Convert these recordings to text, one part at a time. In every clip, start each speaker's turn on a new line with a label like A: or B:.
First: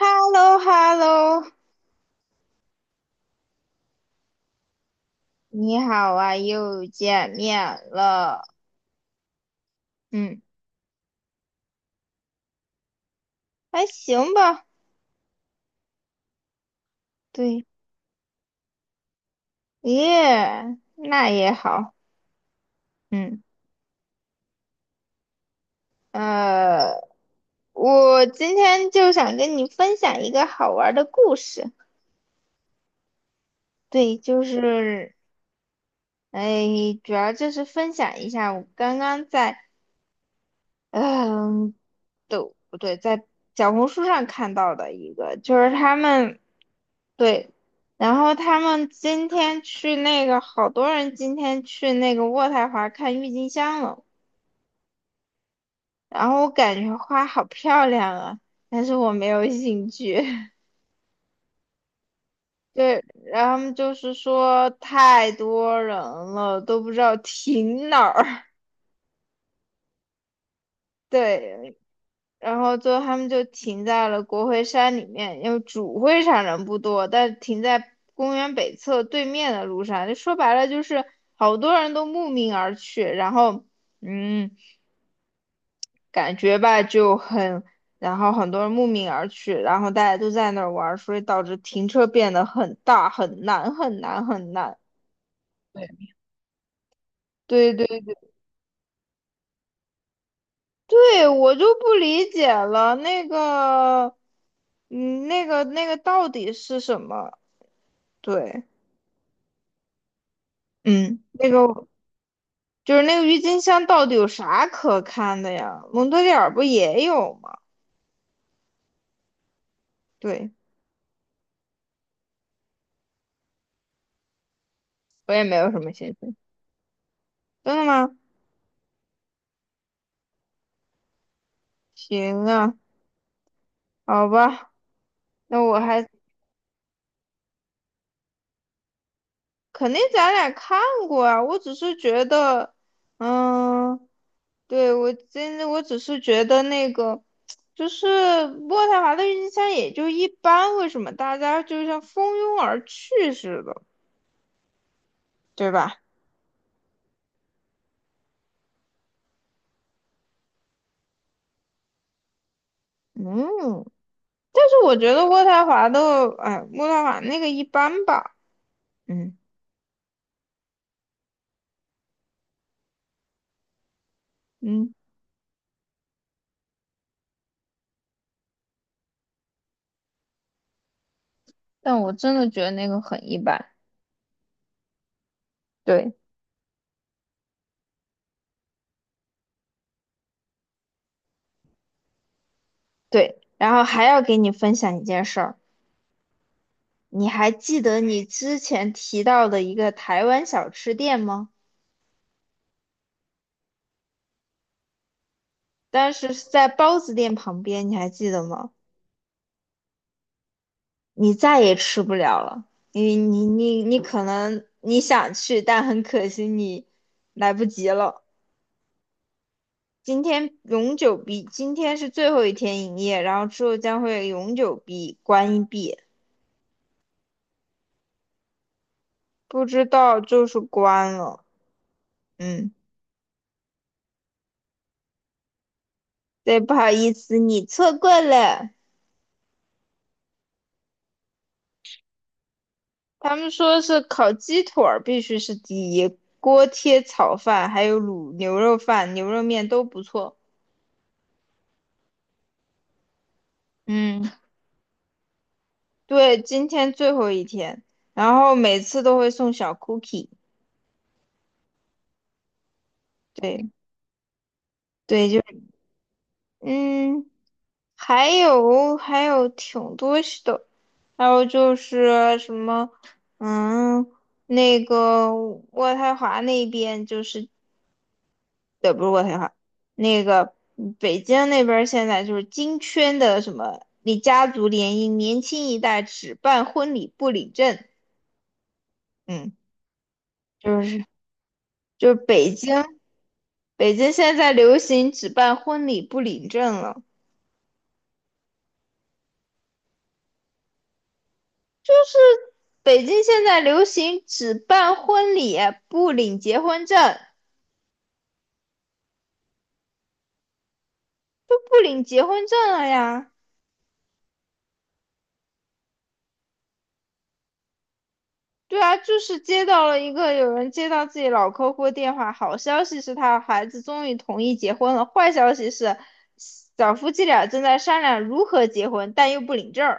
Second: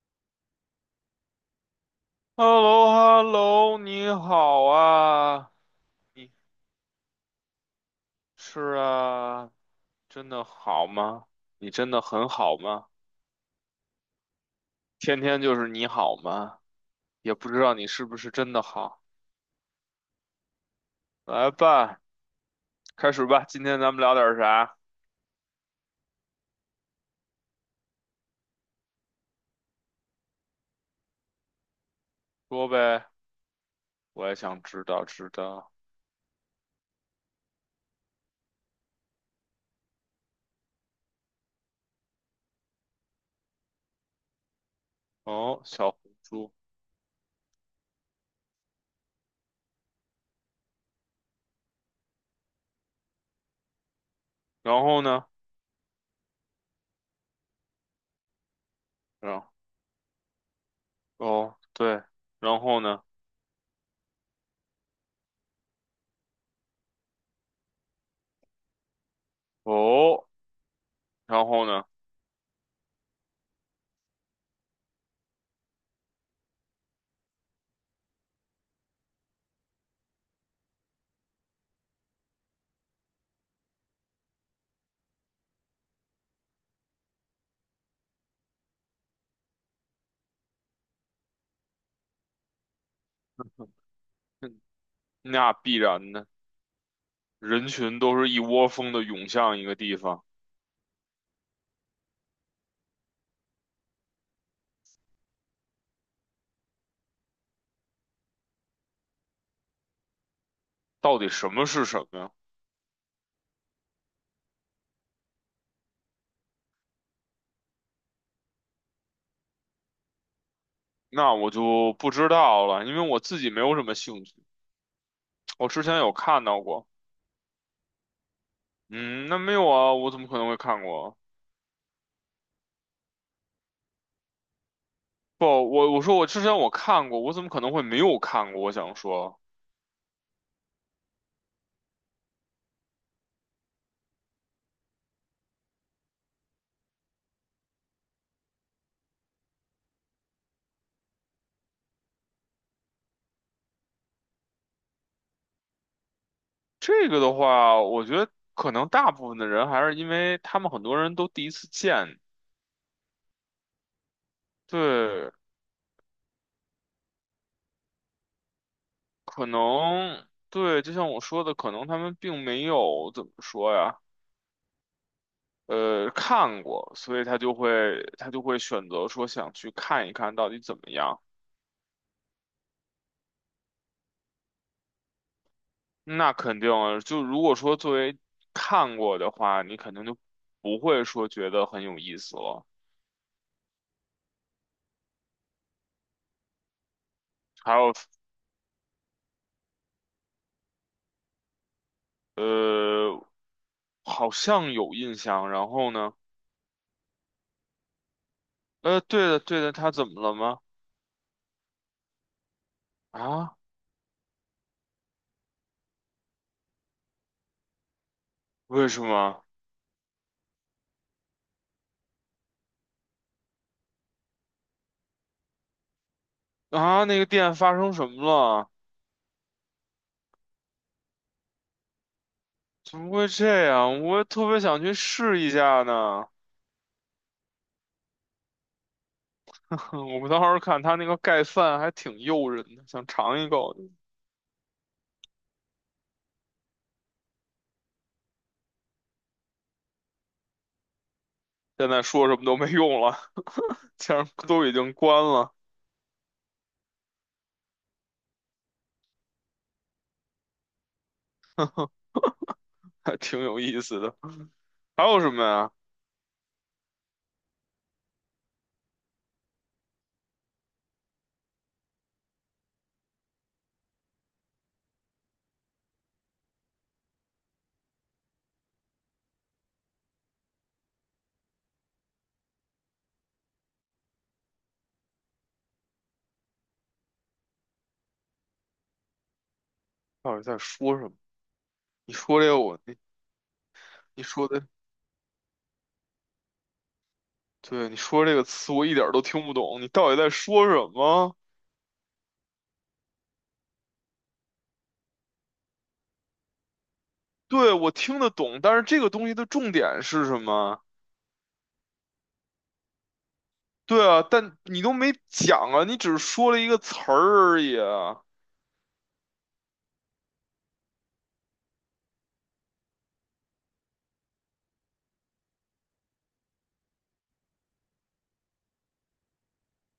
A: h e l l o h e l l o
B: h e l l o h e l l o 你好啊，
A: 你好
B: 你
A: 啊，又见面了。
B: 是啊，真
A: 嗯，
B: 的好吗？你真的很好吗？
A: 还行吧。
B: 天天就是你好吗？也不知
A: 对，
B: 道你是不是真的好。
A: 耶，那
B: 来
A: 也好。
B: 吧，开始
A: 嗯，
B: 吧，今天咱们聊点啥？
A: 呃，我今天就想跟你分享一个好玩儿的故事。
B: 说呗，
A: 对，
B: 我也
A: 就
B: 想知道
A: 是，
B: 知道。
A: 哎，主要就是分享一下我刚刚在嗯、对，不对，在小红书上看到的一个，就
B: 哦，
A: 是
B: 小
A: 他
B: 红
A: 们
B: 书，
A: 对，然后他们今天去那个，好多人今天去那个渥太华看郁金香了，
B: 然后呢？
A: 然后我感觉花好漂亮啊，但是我没
B: 然
A: 有兴趣。
B: 哦，对，然后呢？
A: 对，然后他们就是说太多人了，都不知道停哪儿。
B: 哦，然后
A: 对，
B: 呢？
A: 然后最后他们就停在了国会山里面，因为主会场人不多，但停在公园北侧对面的路上，就说白了就是好多人都慕名而去，然后嗯，感觉吧就很，然后很多人慕名而去，然后大家都在那儿玩儿，所以导致停车变得很大，很难，很难，很 难。
B: 那必
A: 对，
B: 然的，人
A: 对对
B: 群
A: 对，
B: 都是一窝蜂的涌向一个地方。
A: 对我就不理解了，那个，那个到底是什么？对。
B: 到
A: 嗯，
B: 底
A: 那
B: 什么是
A: 个
B: 什么呀？
A: 就是那个郁金香到底有啥可看的呀？蒙特利尔不也有吗？对，
B: 那我就不知道了，因为我自己没有什么兴趣。
A: 我也没
B: 我
A: 有什
B: 之
A: 么
B: 前有
A: 兴趣。
B: 看到过，
A: 真的吗？
B: 嗯，那没有啊，我怎么可能会看过啊？
A: 行啊，好吧，
B: 不，
A: 那我
B: 我
A: 还
B: 说我之前我看过，我怎么可能会没有看过？我想说
A: 肯定咱俩看过啊。我只是觉得，嗯，对，我真的我只是觉得那个就是渥太华的郁金香也就一般，为什么大家就像蜂拥而去似的，对吧？
B: 这个的话，我觉得可能大部分的人还是因为他们很多人都第一次见，
A: 嗯。但是我觉得
B: 对，
A: 渥太华的，哎，渥太华那个一般吧，嗯
B: 可能对，就像我说的，可能他们并没有怎么说呀。
A: 嗯，
B: 看过，所以他就会选择说想去看一看到底怎么样。
A: 但我真的觉得那个很一般。对
B: 那肯定啊，就如果说作为看过的话，你肯定就不会说觉得很有意思了。
A: 对，然后还要给你分享一件事儿，你还
B: 还
A: 记
B: 有
A: 得你之前提到的一个台湾小吃店吗？
B: 呃，好像有印象，然后
A: 但
B: 呢？
A: 是是在包子店旁边，你还记得吗？
B: 呃，对的对的，他怎么了吗？
A: 你再也吃不了了，你你
B: 啊？
A: 你你可能你想去，但很可惜你来不及了。
B: 为什么？
A: 今天永久闭，今天是最后一天营业，然后之后将会永久闭关闭，
B: 啊？那个店发生什么了？
A: 不知道就是关了。嗯，
B: 怎么会这样？我也特别想去试一下呢。
A: 对，不好意思，你错过了。
B: 嗯，我当时看他那个盖饭还挺诱人的，想
A: 他
B: 尝一
A: 们
B: 口。
A: 说是烤鸡腿儿必须是第一，锅贴炒饭还有卤牛肉饭、牛肉面都不错。
B: 现在说什么都没用了，既
A: 嗯，
B: 然都已经关了，
A: 对，今天最后一天，然后每次都会送小 cookie。
B: 还挺有
A: 对
B: 意思的。还有
A: 对，
B: 什
A: 就
B: 么呀？
A: 嗯。还有挺多是的，还有就是什么，嗯，那个渥太华那边就是，不是渥太华，那个北京那边儿现在就是金圈的什么，你家族联姻，年轻一代只办婚礼不领证，嗯，
B: 到底在
A: 就
B: 说
A: 是
B: 什么？
A: 就
B: 你
A: 是
B: 说这
A: 北
B: 个
A: 京
B: 我，你
A: 北京
B: 你
A: 现
B: 说
A: 在
B: 的，
A: 流行只办婚礼不领证了。
B: 对，你说这个词我一点儿都听不懂，你到底在说什么？
A: 就是北京现在流行只办婚礼不领结婚证，
B: 对，我听得懂，但是这个东西的重点是什么？
A: 都不领结婚证了呀。
B: 对啊，但你都没讲啊，你只是说了一个词儿而已啊。
A: 对啊，就是接到了一个有人接到自己老客户电话，好消息是他孩子终于同意结婚了，坏消息是小夫妻俩正在商量如何结婚，但又不领证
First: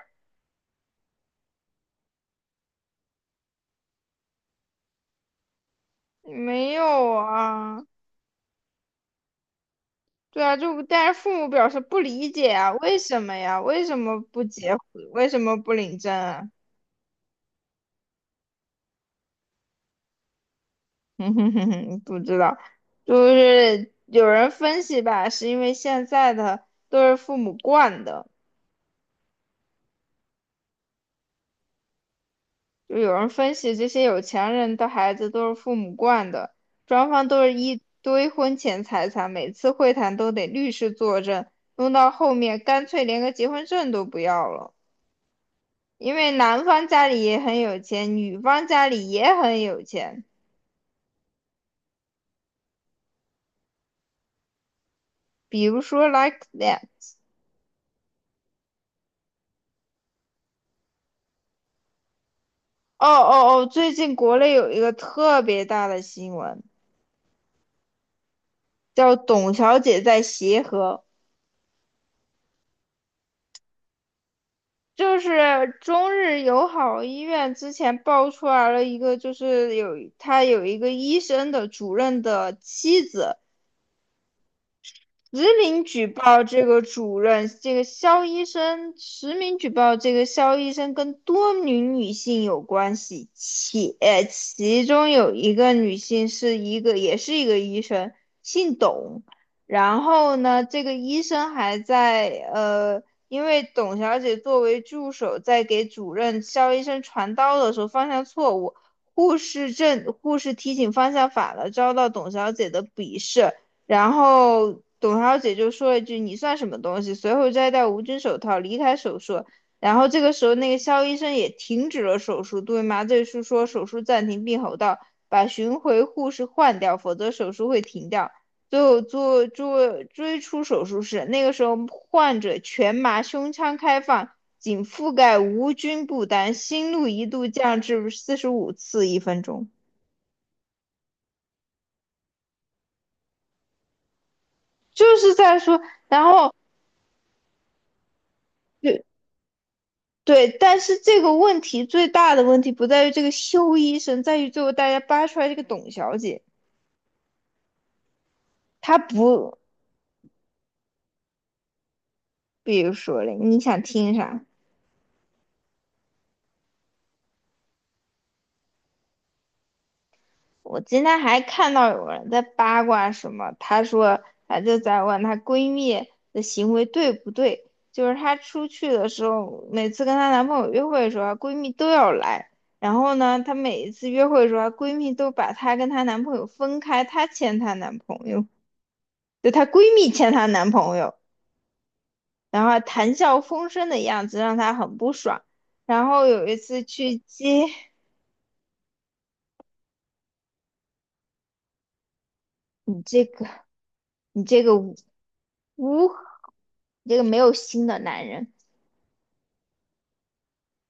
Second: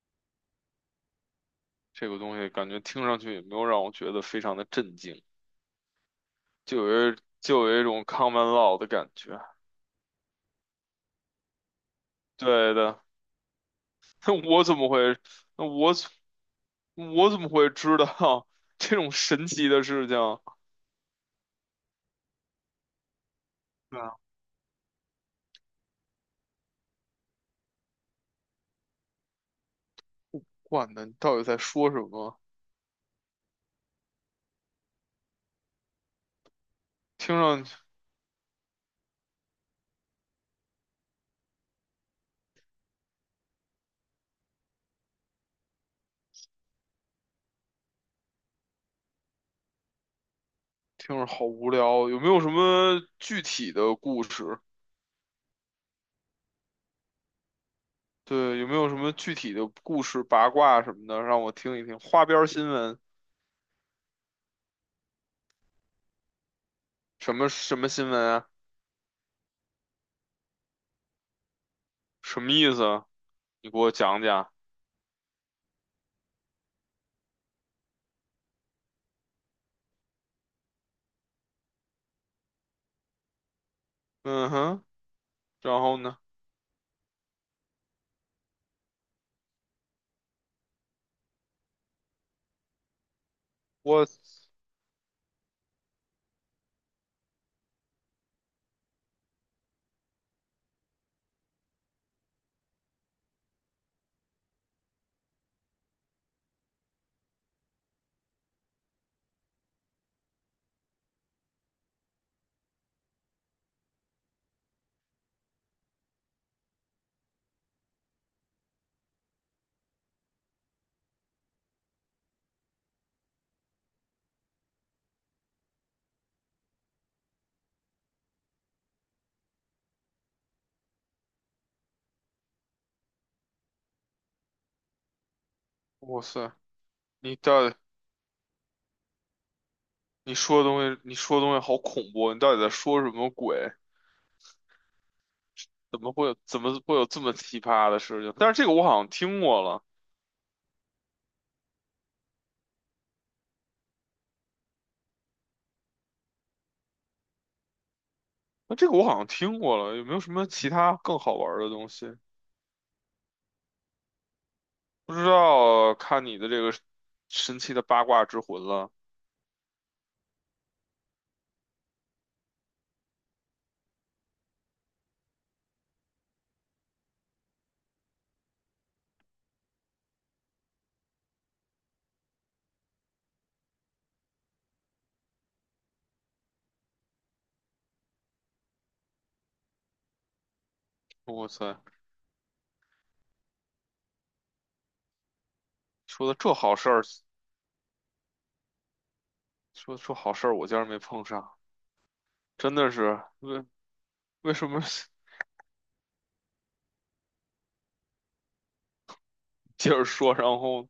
B: 这个东西感觉听上去也没有让我觉得非常的震惊。
A: 没
B: 就有
A: 有
B: 一就有
A: 啊，
B: 一种 common law 的感觉。
A: 对啊，就但是父母表示不理解啊，
B: 对
A: 为
B: 的，
A: 什么呀？为什么
B: 那
A: 不
B: 我
A: 结
B: 怎
A: 婚？
B: 么会？
A: 为什么
B: 那
A: 不
B: 我
A: 领
B: 怎
A: 证啊？
B: 我怎么会知道 这种神奇的事情？
A: 哼哼哼哼，不知道，就是
B: 对啊
A: 有人分析吧，是因为现在的都是父母惯的，
B: 管呢，你到底在说什么？
A: 就有人分析这些有钱人的孩子都是父母惯的，双方
B: 听
A: 都是
B: 上去
A: 一堆婚前财产，每次会谈都得律师作证，弄到后面干脆连个结婚证都不要了，因为男方家里也很有钱，女方家里也很有钱，
B: 听着好无聊，有没有什么具体的故事？
A: 比如说 like that。
B: 对，有没有什么具体的故事、八卦什么的，让我听一听？花边儿新闻，
A: 哦哦哦，最近国内有一个特别大的新闻。
B: 什么什么新闻啊？
A: 叫董小姐在协和，
B: 什么意思啊？你给我讲讲。
A: 就是中日友好医院之前爆出来了一个，就是有他有一个医生的主任的妻子
B: 嗯哼，
A: 实
B: 然
A: 名
B: 后
A: 举
B: 呢？
A: 报这个主任，这个肖医生，实名举报这个肖医生跟多名女性有关系，且
B: 我
A: 其中有一个女性是一个，也是一个医生，姓董。然后呢，这个医生还在因为董小姐作为助手，在给主任肖医生传刀的时候方向错误，护士提醒方向反了，遭到董小姐的鄙视。然后董小姐就说了一句："你算什么东西？"随后摘掉无菌手套，离开手术。然后这个时候，那个肖医生也停止了手术，对麻醉师说："手术暂停，并吼道：'把巡回护士换掉，否则手术会停掉。'"最后做追出手术室，那个时候患者全麻，胸腔开放，仅覆盖无菌
B: 哇
A: 布
B: 塞，
A: 单，心率一
B: 你
A: 度
B: 到底？
A: 降至45次一分钟，
B: 你说的东西，你说的东西好恐怖，你到底在说什么鬼？
A: 就是在说，
B: 怎么
A: 然
B: 会有
A: 后
B: 怎么会有这么奇葩的事情？但是这个我
A: 就
B: 好像听过了，
A: 对，但是这个问题最大的问题不在于这个修医生，在于最后大家扒出来这个董小姐，
B: 那这个
A: 她
B: 我好像
A: 不，
B: 听过了，有没有什么其他更好玩儿的东西？
A: 比如说嘞，你想听啥？
B: 不知道，看你的这个神奇的八卦之魂了。
A: 我今天还看到有人在八卦什么，她说，她就在问她闺蜜的行为对不对，就是她出去的时候，每次跟她男朋友约会的时候，她闺蜜都要来，然后呢，她每一次约会的时候，她闺蜜都把她跟她男朋友分开，她牵她男朋友，就她闺蜜牵她男朋友。
B: 哇塞，
A: 然后谈笑风生的样子让他很不爽。然后
B: 说的
A: 有
B: 这
A: 一
B: 好
A: 次
B: 事儿，
A: 去接
B: 说说好事儿，我竟然没碰上，真的
A: 你
B: 是
A: 这个你
B: 为
A: 这
B: 什
A: 个
B: 么
A: 无 无你这个没有心的男人，
B: 接着说？然后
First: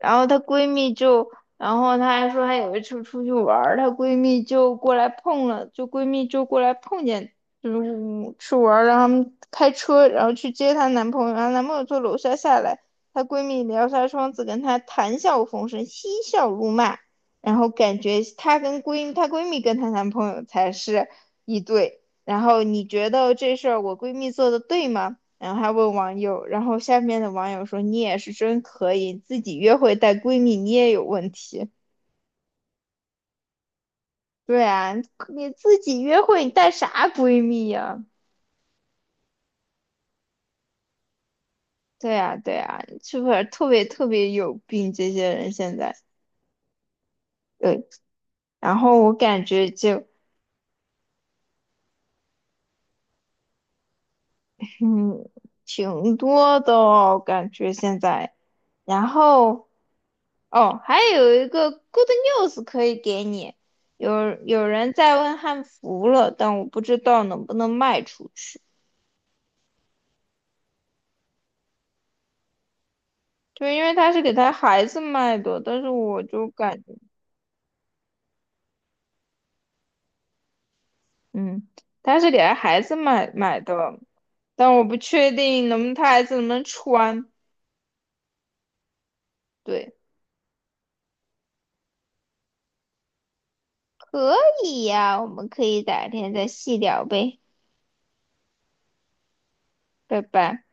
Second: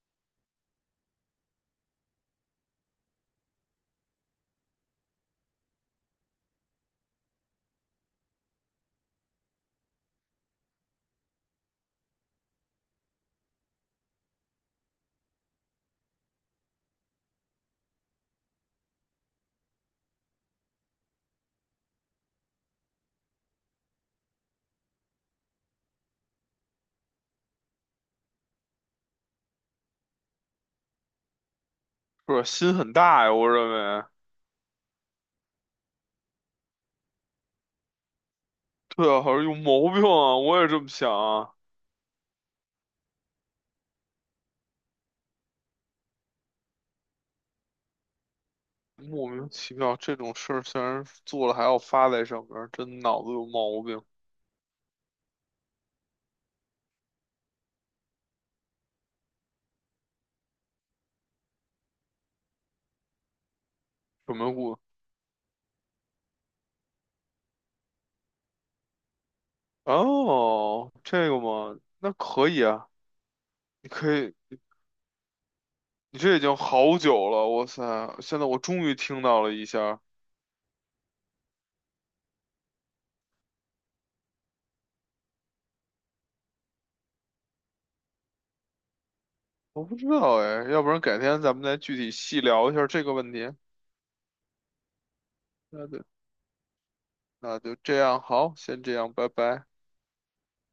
A: 然后她闺蜜就，然后她还说她有一次出去玩儿她闺蜜就过来碰了，就闺蜜就过来碰见，就是去玩儿，让他们开车，然后去接她男朋友，然后男朋友从楼下下来，她闺蜜撩下窗子跟她谈笑风生，嬉笑怒骂，然后感觉她跟闺她闺蜜跟她男朋友才是一对，然后你觉得这事儿我闺蜜做的对吗？然后还问网友，然后下面的网友说："你也是真可以，自己约会带闺蜜，你也有问题。"
B: 不是心很大呀，我认为，
A: 对啊，你自己约会你带啥闺蜜呀、
B: 对啊，好像有毛病啊，我也这么想啊。
A: 对啊，对啊，是不是特别特别有病？这些人现在对，然后我
B: 莫
A: 感
B: 名
A: 觉
B: 其妙
A: 就
B: 这种事儿，竟然做了还要发在上面儿，真脑子有毛病。
A: 嗯挺多的哦，感觉现在，然后哦，还有一个 good news 可以给你，
B: 什
A: 有
B: 么
A: 有
B: 故？
A: 人在问汉服了，但我不知道能不能卖出去。
B: 哦，这个嘛，那可以啊，
A: 对，因
B: 你
A: 为他
B: 可
A: 是给
B: 以，
A: 他孩子卖的，但是
B: 你
A: 我
B: 这已
A: 就
B: 经
A: 感觉，
B: 好久了，哇塞！现在我终于听到了一下儿
A: 嗯，他是给他孩子买的，但我不确定能不能他孩子能不能穿。
B: 我
A: 对，
B: 不知道哎，要不然改天咱们再具体细聊一下儿这个问题。
A: 可以呀，我们可以
B: 那就
A: 改天再细聊呗，
B: 那就这样，好，先这样，拜拜。
A: 拜拜。